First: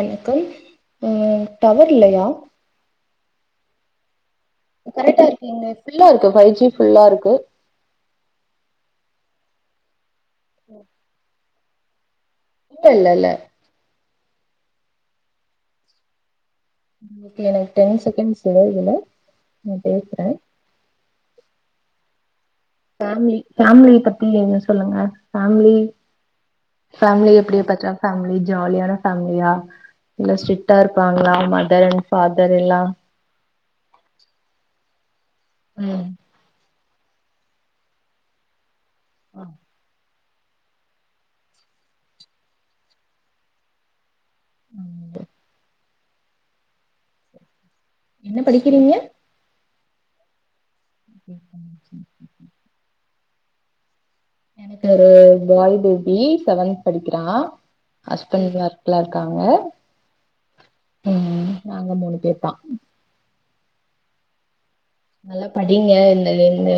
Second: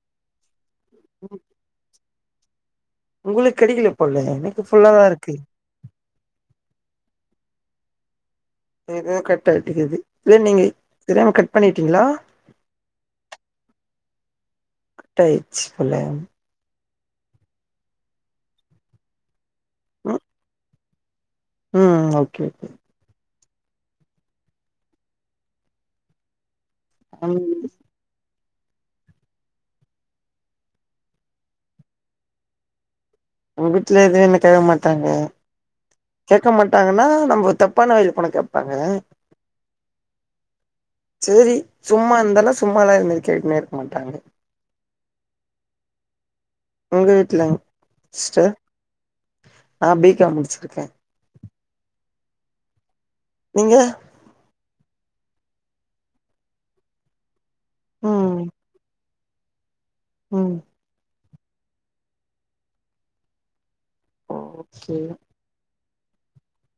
வணக்கம் அ டவர் இல்லையா உங்களுக்கு கெடைக்கில போல எனக்கு ஃபுல்லாதா கரெக்டா இருக்கு இங்க ஃபுல்லா இருக்கு ஃபைவ் ஜி ஃபுல்லா இருக்கு இதுவே கட் ஆயிட்டுக்குது இல்ல நீங்க தெரியாம கட் பண்ணிட்டீங்ளா இல்லெல்ல கட் ஆயிச்சி போல இன்னக்கி எனக்கு டென் செகண்ட்ஸ் இதுல நா பேசுற ம் ம் ஓகே ஓகே ஃபேமிலி ஃபேமிலி பத்தி எதுவு சொல்லுங்க ஃபேமிலி ஃபேமிலிய ம் எப்டி பச்சாவு ஃபேமிலி ஜாலியான ஃபேமிலியா இல்ல ஸ்ட்ரிக்டா இருப்பாங்ளா மதர் அண்ட் ஃபாதர் எல்லா உங்க வீட்ல எது என்ன கேக்க மாட்டாங்க ம் கேட்க மாட்டாங்கன்னா நம்ம தப்பான வழிள போன கேப்பாங்க ஆ சேரி சும்மா இந்தாலு சும்மாலா இதுமேரி கேட்னே இருக்க மாட்டாங்க ம் உங்க வீட்லிங் என்ன சிஸ்டர் படிக்கிறீங்க நா பிகாம் முடிச்சிருக்கே [unintelligible] நீங்க எனக்கு ஒரு பாய் பேபி செவன்த் படிக்கிறா ம் ஹஸ்பண்ட் ஒர்க்ல இருக்காங்க ம் ம் ம் நாங்க மூணுபேர் தா ஓக்கே நல்லா படிங்க இந்த இந்த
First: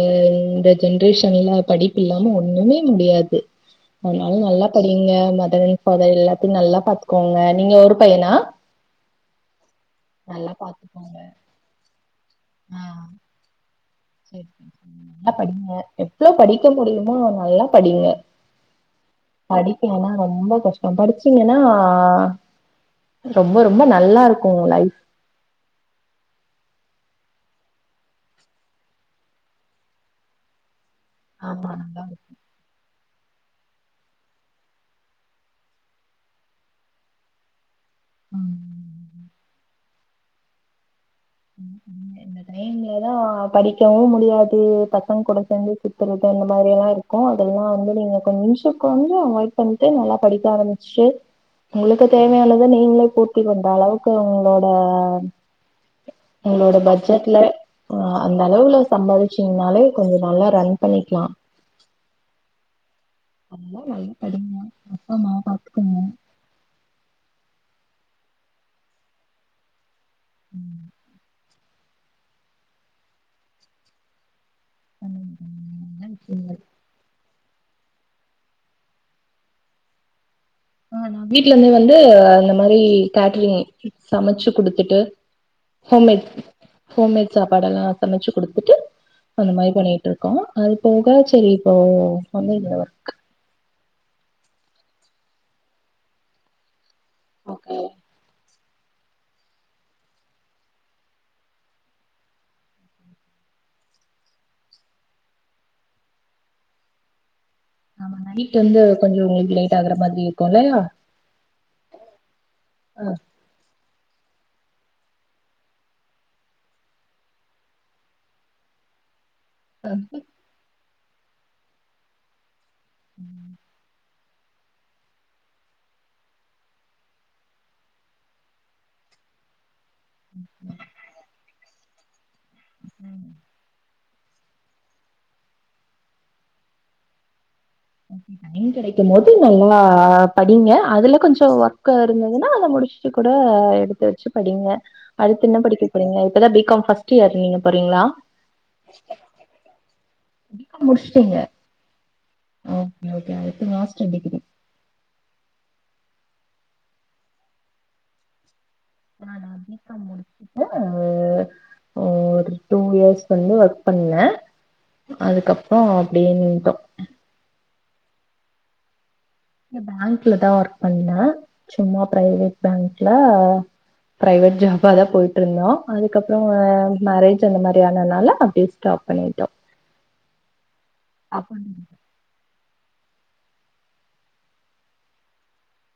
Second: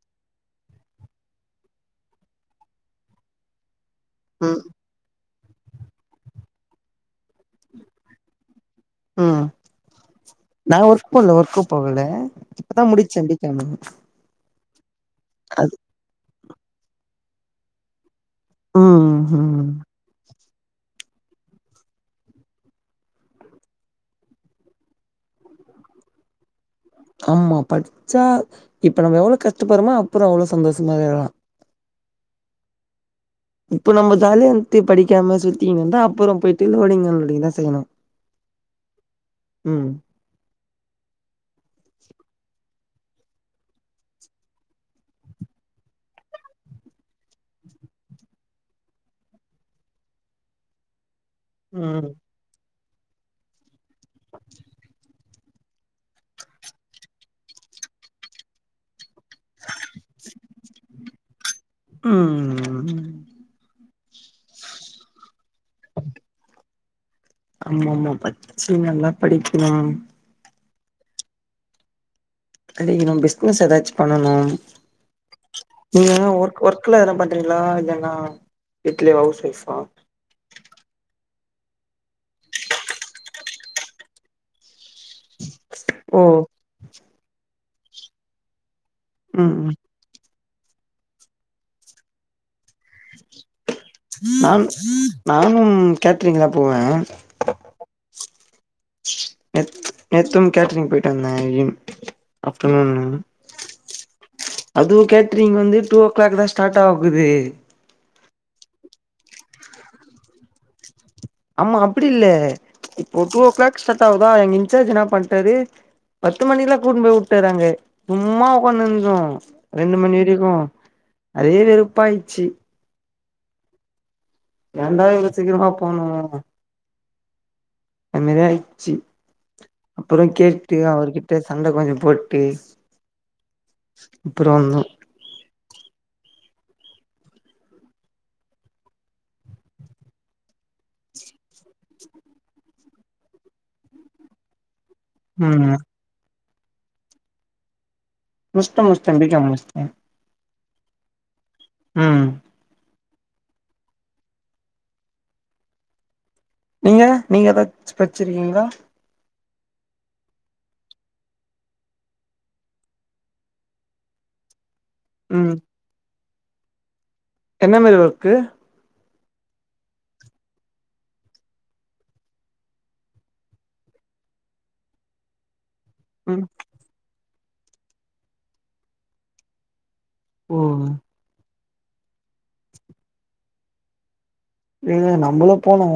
இந்த ஜென்ரேஷன்லா படிப்பு இல்லாம ஒண்ணுமே முடியாது [inaudible] அத்னால ம் நல்லா படிங்க மதர் அண்ட் ஃபாதர் எல்லாத்தியு நல்லா பாத்க்கோங்க நீங்க ஒரு பையனா ம் நல்லா நா ஒர்க் பாத்துக்கோங்க பண்ல ஒர்க்கு போகல இப்பதா முடிச்ச பி காமு சேரி நல்லா படிங்க அது எவ்ளோ படிக்க முடியுமோ நல்லா படிங்க ம் ம் படிக்லனா ரொம்ப கஷ் டோ படிச்சிங்கனா ரொம்ப ரொம்ப நல்லாருக்கும் உ லைஃப் ஆமா படிச்சா இப்ப நம்ம எவ்ளோ கஷ்டப்பர்மோ அப்றோ அவ்ளோ சந்தோஷமா இருகுலாம் ஆமா அதாவ்து இப்ப நம்ப ஜாலியார்ன்ட்டு படிக்காம சுத்திகிணுந்தா அப்பறோ போய்ட்டு லோடிங் அன்லோடிங் தா செய்யணு ம் ம் ம் ம் ம் [unintelligible] அந்த டைம்லதா படிக்கவு முடியாது பசங்க கூட சேந்து சுத்தறது அந்த மாரி எல்லா இருக் க்கோ அதெல்லா வந்து நீங்க கொஞ்சோ கொஞ்சோ அவாய்ட் பண்ணிட்டு நல்லா படிக்க ஆரமிச்ட்டு உங்குளுக்கு ம் தேவயானத நீங்ளே பூர்த்தி பண்ற அளவுக்கு உங்ளோட உங்ளோட பட்ஜட்ல ஆ அந்த அளவுல சம்பாதிச்சிங்னாலே கொஞ்சோ நல்லா ரன் பண்ணிக்லா ம் ம் ம் அத்னால் நல்லா படிங்க ஆமா பா ஆமா ஆமா பச்சி நல்லா படிக்கிணு ம் படிக்கணு பிஸ்னஸ் எதாச் பண்ணனும் அந்த மாதிரி நல்ல நீங் எதனா விஷயங்கள் ஒர்க் ஒர்க் க்லா எதும் பண்றிங்ளா இல்லனா வீட்ல அவுஸ் ஒய்ஃபா ஆ நா வீட்லந்தே வந்து இந்த மாரி கேட்ரிங் சமச்சு குடுத்துட்டு ஓ ஹோம்மேட் ஹோம்மேட் சாப்பாடெல்லா சமச்சு குடுத்துட்டு அந்த ம் மாரி ம் பண்ணிட்டுருக்கோ அது போ செரி இப்போ வந்து இந்த நான் நானும் கேட்ரிங்லா போவே ஓக்கே நேத் நேத்தும் கேட்ரிங் போய்ட்டு வந்தே ஈவ் ஆஃப்டர்நூன்னு அதுவு கேட்ரிங் வந்து டூ ஓ க்ளாக் தா ஸ்டார்ட்டு ஆகுது ஆமா நைட் வந்து கொஞ்சோ உங்ளுக்கு லேட் ஆகுற மாதிரி இருக்கும் இல்லயா ஆமா அப்டி இல்ல ஆ இப்போ டூ வோ க்ளாக் ஸ்டார்ட் ஆகுதா எங் இன்சார்ஜ் இன்னா பண்ட்டாரு பத்து மணிக்லா கூட்னு போய் உட்டாரு அங்க சும்மா உக்கான்னுந்தோ ஆ ரெண்டு மணி வரிக்கோ அதே வெறுப்ப ஆய்ச்சு ம் ஏன்டா இவ்ளோ சீக்கிரமா போணோ அன் மேரி ஆய்ச்சு அப்புறோ கேட்டு அவர்கிட்ட சண்ட கொஞ்சோ போட்டு அப்புறோ வந்தோ அனுப்பிட்ட டைம் கெடைக்கும்போது நல்லா படிங்க அதுல கொஞ்சோ ஒர்க்காக இருந்ததுன்னா அத முடிஸ்ட்டு கூட எடுத் து வச்சி படிங்க அடுத்து என்ன ம் படிக்க போறீங்க இப்பதா பிகாம் ஃபஸ்ட் இயர் நீங்க போறீங்ளா முஷ்ட முஷ்ட பிகாம் முஷ் பிகாம் முடிஸ்டீங்க ம் ஓகே ஓகே அடுத்து மாஸ்டர் டிகிரி நீங்க நீங்க ஏதாச்சு படிச்சிருக்கீங்ளா நானா பிகாம் முடிச்சுட்டு ஒரு டூ இயர்ஸ் வந்து ஒர்க் பண்ணே ம் அதுக்கப்றோ அப்டியே நின்ட்டோ என்ன மாரி ஒர்க்கு நா பேங்க்ல தா ஒர்க் பண்ண சும்மா பிரைவேட் பேங்க்ல பிரைவேட் ஜாப்பாதா போயிட்டுருந்தோ அதுக்கப்றோ ம் மேரேஜ் சோ இந்த மாரியானனால அப்டியே ஸ்டாப் பண்ணிட்டோ ஓ அப்றோ என்னங்க இது நம்மளு போனோ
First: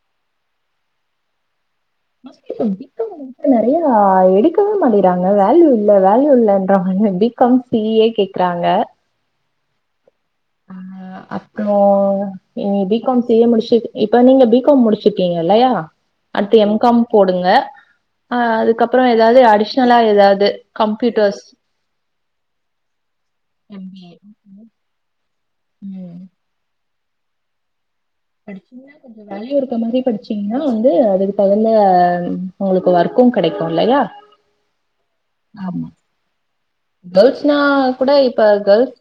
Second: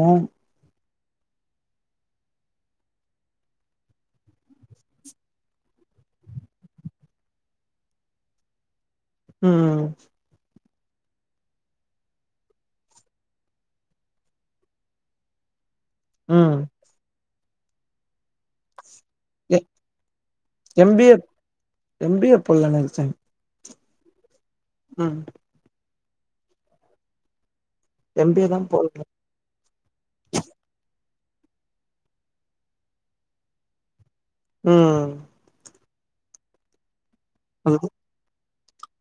மஸ்கிட்டோ நிக்காத நறையா எடுக்கவே மாட்டிங்கிறாங்க வேல்யூ இல்ல வேல்யூ இல்லன்றாங்க எப்டி பி காம் சி ஏ கேக்றாங்க ம் அ அப்றோ நீங்க பிகாம் சி ஏ முடிச்சிட்டு இப்ப நீங்க பிகாம் முடிச்சிருக்கீங்க இல்லையா அடுத்து ம் எம் காம் போடுங்க அ அதுக்கப் புறோ ஏதாவது எ அடிஷ்னலா ஏதாவது M B A computers M B A போடலானு நெனச்சே எம் ஏ ம் ம் எம் பி ஏ தா படிச்சிங்ளா போடனு வேல்யூ இருக்க மாரி படிச்சீங்னா வந்து அதுக்கு தகுந்த உங்ளுக்கு ஒர்க்கு கெடைக்கு இல்லையா ம் ஆமா கேல்ஸ்னா அதுக்கு இப்ப கூட இப்ப கேல்ஸ்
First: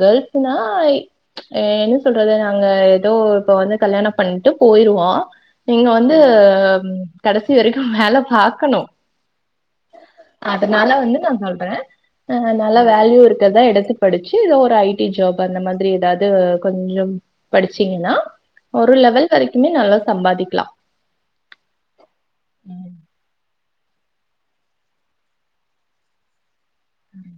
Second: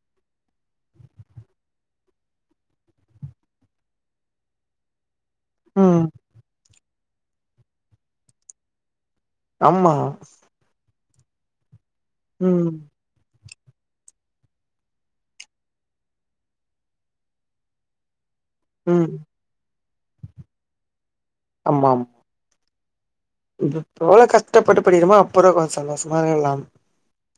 கேல்ஸ்சுனா அ என்ன சொல்றது நாங்க எதோ இப்ப வந்து கல்யாணம் பண்ட்டு போயிருவோ நீங்க ம் வந்து கடசி வரைக்கு வேல பாக்கணு ஆமா அதனால வந்து நா சொல்ற ஆ ம் நல்லா வேல்யூ இருக் கறத எடுத்து படிச்சி எதோ ஒரு ஐடி ஜாப் அந்த மாதிரி ஏதாவது கொஞ்சம் படிச்சீங்ன்னா ஒரு ம் லெவல் வரிக்குமே நல்லா சம்பாதிக்லா ஆமாம் ம் இது இப்போ எவ்ளோ கஷ்டப்பட்டு படிக்குறோமோ அப்புற கொஞ்ச சந்தோஷமா இருக்கலாம் ம்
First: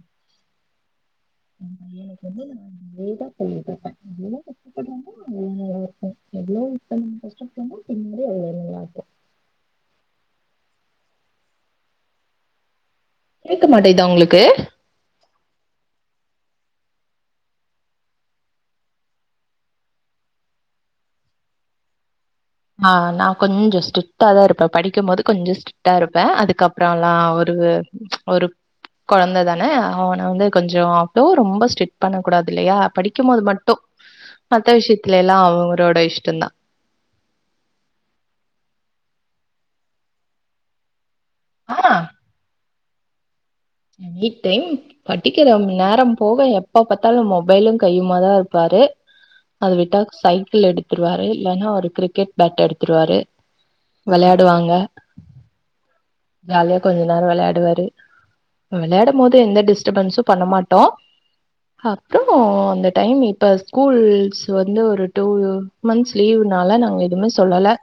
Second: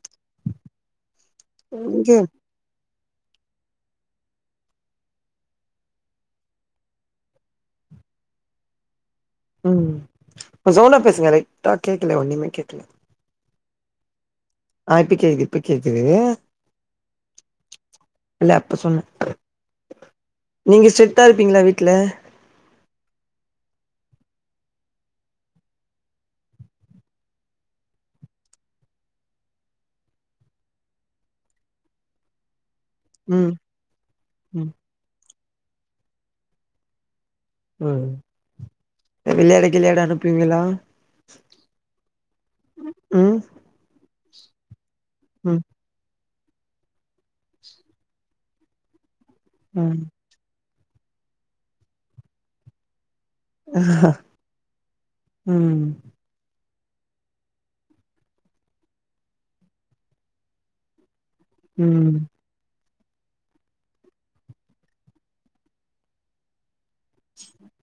இங்க எனக்கு வந்து நான் கொஞ்சம் லேட்டா படிப்பேன் அவங்களும் கஷட்டபடுறாங்க எவ்ளவு இப்ப கஷ்டபடுறோமோ பின்னாடி அவ்ளோ நல்லாருக்கு ம் கொஞ்ச சவ்ண்டா பேசுங்க லைட்டா கேக்கல ஒன்னுமே கேக்கல கேட்க மாட்டேங்குதா உங்களுக்கு ஆ இப்ப கேக்குது இப்ப கேக்குது இல்ல அப்ப சொன்னே நீங்க ஸ்டரிக்ட்டா இருப்பீங்களா வீட்டில ஆ நா கொஞ்சம் ஸ்ட்ரிக்ட்டா தா இருப்பே படிக்கும்போது கொஞ்ச ஷிட் ட்டா இருப்பே அதுக்கப்றோல்லா ஒரு ஒரு கொழந்த தான அவன வந்து கொஞ்சோ அவ்ளோ ரொம்ப ஸ்டரிக்ட் பண்ண கூடாது இல்லையா படி க்கும்போது ம் மட்டும் ம் மத்த விஷயத்துல எல்லாம் அவரோட இஷ்டோந்தா ‌ ம் இந்த விளையாட கிளையாட அனுப்புவிங்களா? ஆ ம் எனி டைம் படிக்கிற ம் நேரம் போக எப்ப ப்ப பாத்தாலும் மொபைலும் கையுமா தா இருப்பாரு அது ம் விட்டா சைக்கிள் எடுத்து எடுத்துருவாரு இல்லைன்னா ஒரு கிரிக்கெட் பேட் எடுத்துருவாரு விளையாடுவாங்க ம் ஜாலியா கொஞ்ச நேரோ விளையாடுவாரு விளையாடும் போது எந்த டிஸ்டர்பன்ஸும் பண்ணமாட்டோ ம் அப்றோ அந்த டைம் இப்ப ஸ்கூல்ஸ் வந்து ஒரு டு மந்த்ஸ் லீவ்னால எதுவுமே சொல்லல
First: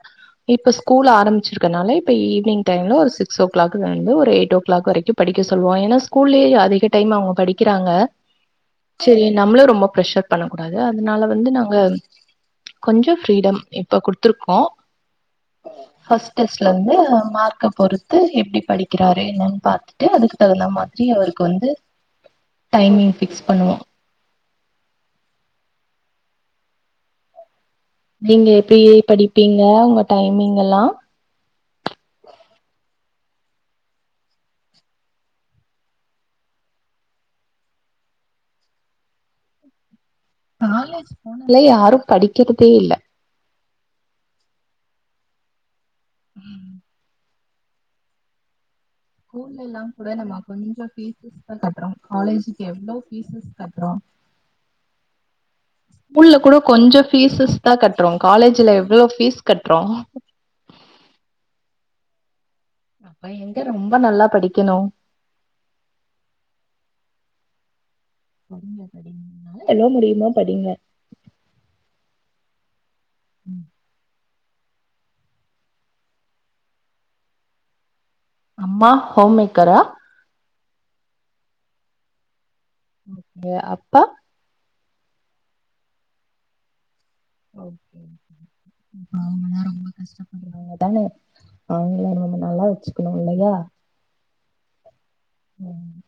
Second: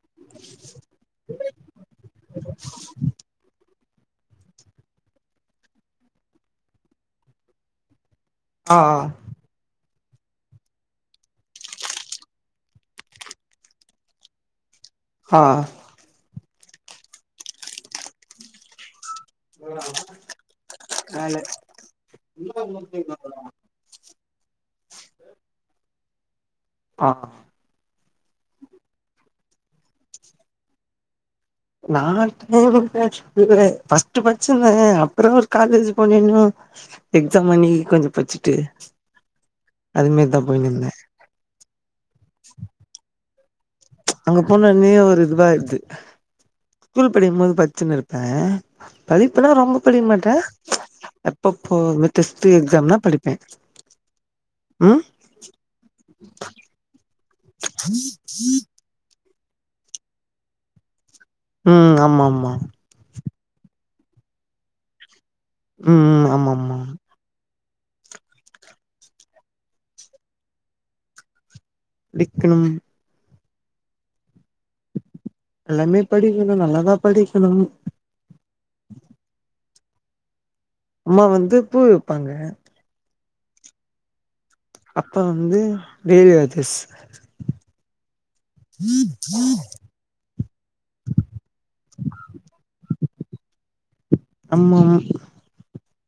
இப்ப ஸ்கூல் ஆரம்பிச்சிருக்கனால இப்ப ஈவினிங் டைம்ல ஒரு சிக்ஸ் ஓ கிளாக் ல்ல இருந்து ஒரு எயிட் ஓ கிளாக் வரைக்கும் படிக்க சொல்லுவோ ஏன்னா ஸ்கூல்லயே அதிக டைம் அவங்க படிக்கிறாங்க ஆ சேரி நம்மளும் ரொம்ப ப்ரஷர் பண்ணக்கூடாது அதனால வந்து நாங்க கொஞ்சம் ஃப்ரீடம் இப்ப குடுத்துருக்கோ ஆ ஃபர்ஸ்ட் டெஸ்ட்ல இருந்து மார்க்க பொறுத்து எப்டி படிக்கிறாரு என்னனு பாத்து ட்டு அதுக்கு தகுந்த மாதிரி வேல அவருக்கு வந்து டைமிங் ஃபிக்ஸ் பண்ணுவோ ஆ ஆ நீங்க எப்டி படிப்பீங்க உங்க டைமிங் எல்லா நா டைம் எப்பயாச்சும் இப்பவே ஃபஸ்ட் படிச்சிருந்தே அப்றோ காலேஜ் போனன்னும் எக்ஸாம் அன்னைக்கு கொஞ்ச படிச்சுட்டு அது மாரி தா காலேஜ் போனாலே யாரும் படிக்கிறதே இல்ல அங்க போன்னோனே ஒரு இதுவா ஆயிருது ம் ஸ்கூல் படிக்குபோது படிச்சுன்னு இருப்பே படிப்புன்னா ஸ்கூல்ல ரொம்ப எல்லா படிக்க கூட நம்ம மாட்டேன் கொஞ்சோ பீசஸ் தா அப்பப்போ கட்றோ டெஸ்ட்டு காலேஜுக்கு எவ்ளோ எக்ஸாம்னா படிப்பேன் பீசஸ் கட்றோ ம் ஸ்கூல்ல கூட கொஞ்சம் ஃபீஸஸ் தா கட்றோ காலேஜ்ல எவ்ளோ ஃபீஸ் கட்றோ ம் ஆமா ஆமா அப்ப எங்க ரொம்ப நல்லா படிக்கணும் ம் ம் ஆமா ஆமா படிங்க படிங்க எவ்ளோ முடியுமா படிங்க படிக்கணும் ம் எல்லாமே படிக்கணு நல்லாதா படிக்கணும் அம்மா ஹோம்மேக்கரா அம்மா வந்து பூ விப்பாங்க ம் அப்பா அப்பா வந்து வேரிஆதிஸ் ஓகே ஓகே அவங்களே ரொம்ப கஷ்டப்படுவாங்க தானே நம்ம நல்லா வச்சுக்கணு இல்லயா ஆமா ம்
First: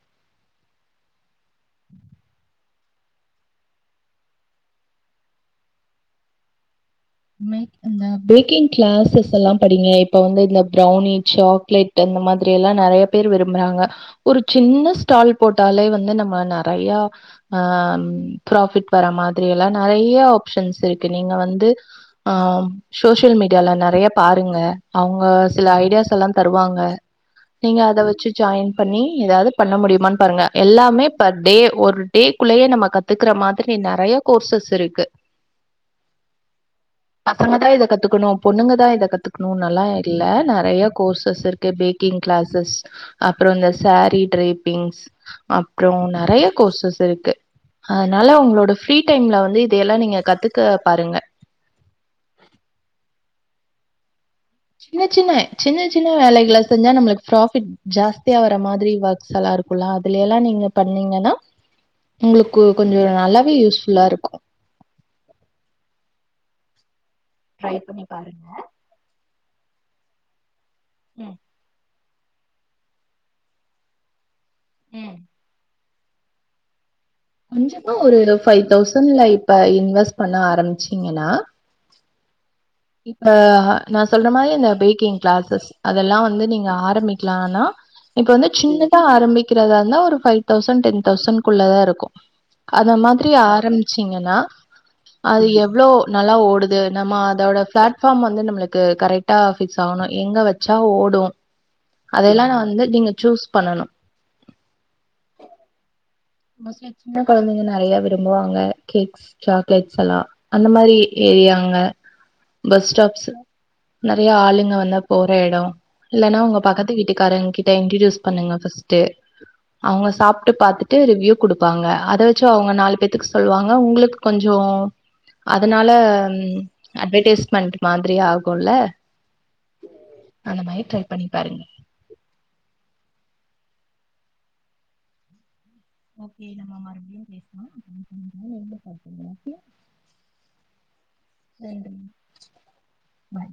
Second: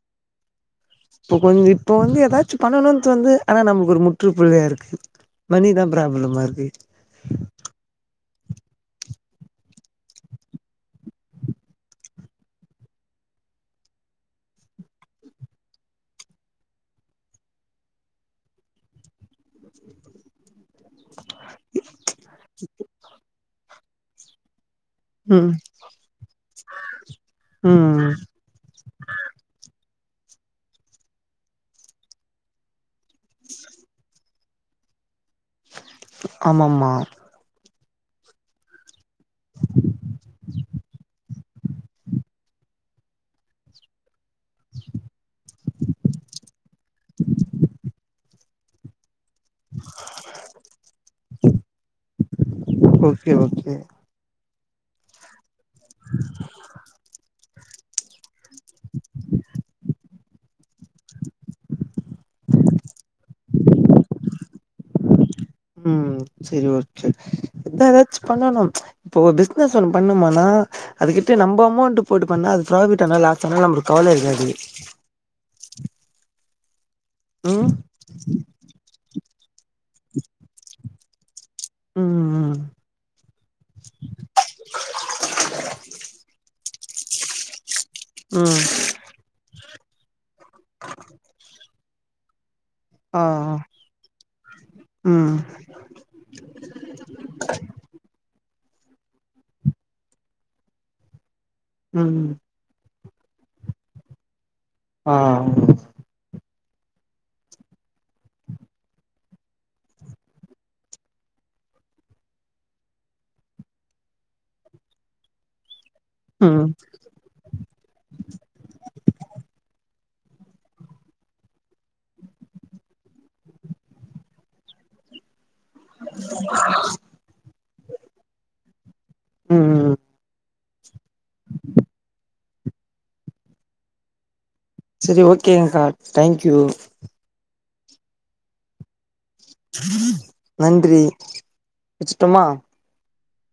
இப்ப கொஞ்சோ இப்ப வந்து எதாச்சு பண்ணணுனு தோணுது ஆனா நமக்கு ஒரு முற்றுப்புள்ளியா இருக்குது மணிதா ப்ராப்ளமாருக்கு இந்த பேக்கிங் கிளாஸஸ் எல்லா படிங்க இப்ப வந்து இந்த பிரௌனி சாக்லேட் இந்த மாதிரி எல்லா நிறைய பேரு விரும்புறாங்க ஒரு சின்ன ஸ்டால் போட்டாலே வந்து நம்ம நிறையா அ ப்ராஃபிட் வர மாதிரி எல்லா நறைய ஆப்ஷன்ஸ் இருக்கு நீங்க வந்து அ சோஷியல் மீடியால நறைய பாருங்க அவுங்க ம் சில ஐடியாஸ் எல்லா தருவாங்க நீங்க அத ம் வச்சு ஜாயின் பண்ணி எதாவ்து பண்ண முடியுமானு பாருங்க எல்லாமே பர் டே ஒரு டேக்குள்ளேயே நம்ம கத் கத்துக்குற மாதிரி நறைய கோர்சஸ் இருக்கு ஆமாமா பசங்க தா இத கத்துக்கனு பொண்ணுங்க தா இத கத்துக்கனோன்னல்லா இல்ல நறைய கோர்சஸ் இருக் க்கு பேக்கிங் கிளாஸஸ் அப்றோ இந்த சாரீ ட்ரேப்பிங்ஸ் அப்றோ நறைய கோர்சஸ் இருக்கு அதனால உங்களோட ஃப்ரீ டைம்ல வந் ந்து இதயெல்லா நீங்க கத்துக்க பாருங்க ஓகே ஓகே சின்ன சின்ன சின்ன சின்ன வேலைகள செஞ்சா நம்மளுக்கு ப்ராஃபிட் ஜாஸ்தியா வர மாதிரி ஒர்க்ஸலா இருக்குல்ல அது லயெல்லா நீங்க பண்ணீங்கன்னா உங்குளுக்கு கொஞ்சோ நல்லாவே யூஸ்ஃபுல்லா இருக்கு ம் சேரி ஓகே ட்ரை அதா பண்ணி எதாச்சு பாருங்க பண்ணனு இப்போ பிசினஸ் ஒண்ணு பண்ணுமானா ம் அதுக்கிட்ட நம்ப அமௌண்ட்டு போட்டு பண்ணா அது ப்ராஃபிட் ஆனா லாஸ் ஆனா நம்மளுக்கு கவல இருக்காது ம் ம் கொஞ்சமா ஒரு ஃபைவ் தௌசண்ட்ல இப்ப இன்வஸ் பண்ண ஆரம்பிச்சீங்கன்னா ம் ம் இப்ப நா சொல்ற மாரி இந்த பேக்கிங் கிளாஸஸ் அதல்லா வந்து நீங்க ஆரம்பிக்லானா இப்ப வந்து ம் சின்னதா ஆரம்பிக்கறதா இருந்தா ஒரு ஃபைவ் தௌசண்ட் டென் தௌசண்ட் குள்ளதா இருக்கு அத ஆ மாதிரி ஆரம்பிச்சீங்கன்னா ம் அது எவ்ளோ நல்லா ஓடுது நம்ம அதோட பிளாட்ஃபார்ம் வந்து நம்மளுக்கு கரெக்டா ஃபிக்ஸ் ஆவனு எங்க வெச்சா ஓடு ம் அதெல்லா நா வந்து நீங்க சூஸ் பண்ணனு அஹ் ஆமா மோஸ்ட்லி சின்ன கொழந்தைங்க நெறைய விரும்புவாங்க கேக்ஸ் சாக்லேட்ஸ்ல்லா அந்த மாரி ஏரியாங்க பஸ் ஸ்டாப்ஸ் நெறைய ஆளுங்க வந்தா போற எடோ இல்லன்னா உங்க ம் பக்கத்து வீட்டுக்காரங்க கிட்ட இன்ட்ரொடியுஸ் பண்ணுங்க ஃபஸ்ட்டு அவுங்க சாப்ட்டு பாத்து ட்டு ரிவ்யூ குடுப்பாங்க அத வெச்சு அவுங்க நாலு பேத்துக்கு சொல்லுவாங்க உங்களுக்கு கொஞ்சோ அதனால அட்வடைஸ்மெண்ட் மாதிரி ஆகுல்ல ம் அந்த மாரி ட்ரை பண்ணி பாருங்க செரி ஓகேங்க்கா ஓகே தேங்க்யூ நம்ம மறுபடியு பேசலா [inaudible] நன்றி நன்றி வெச்சுட்டுமா பாய்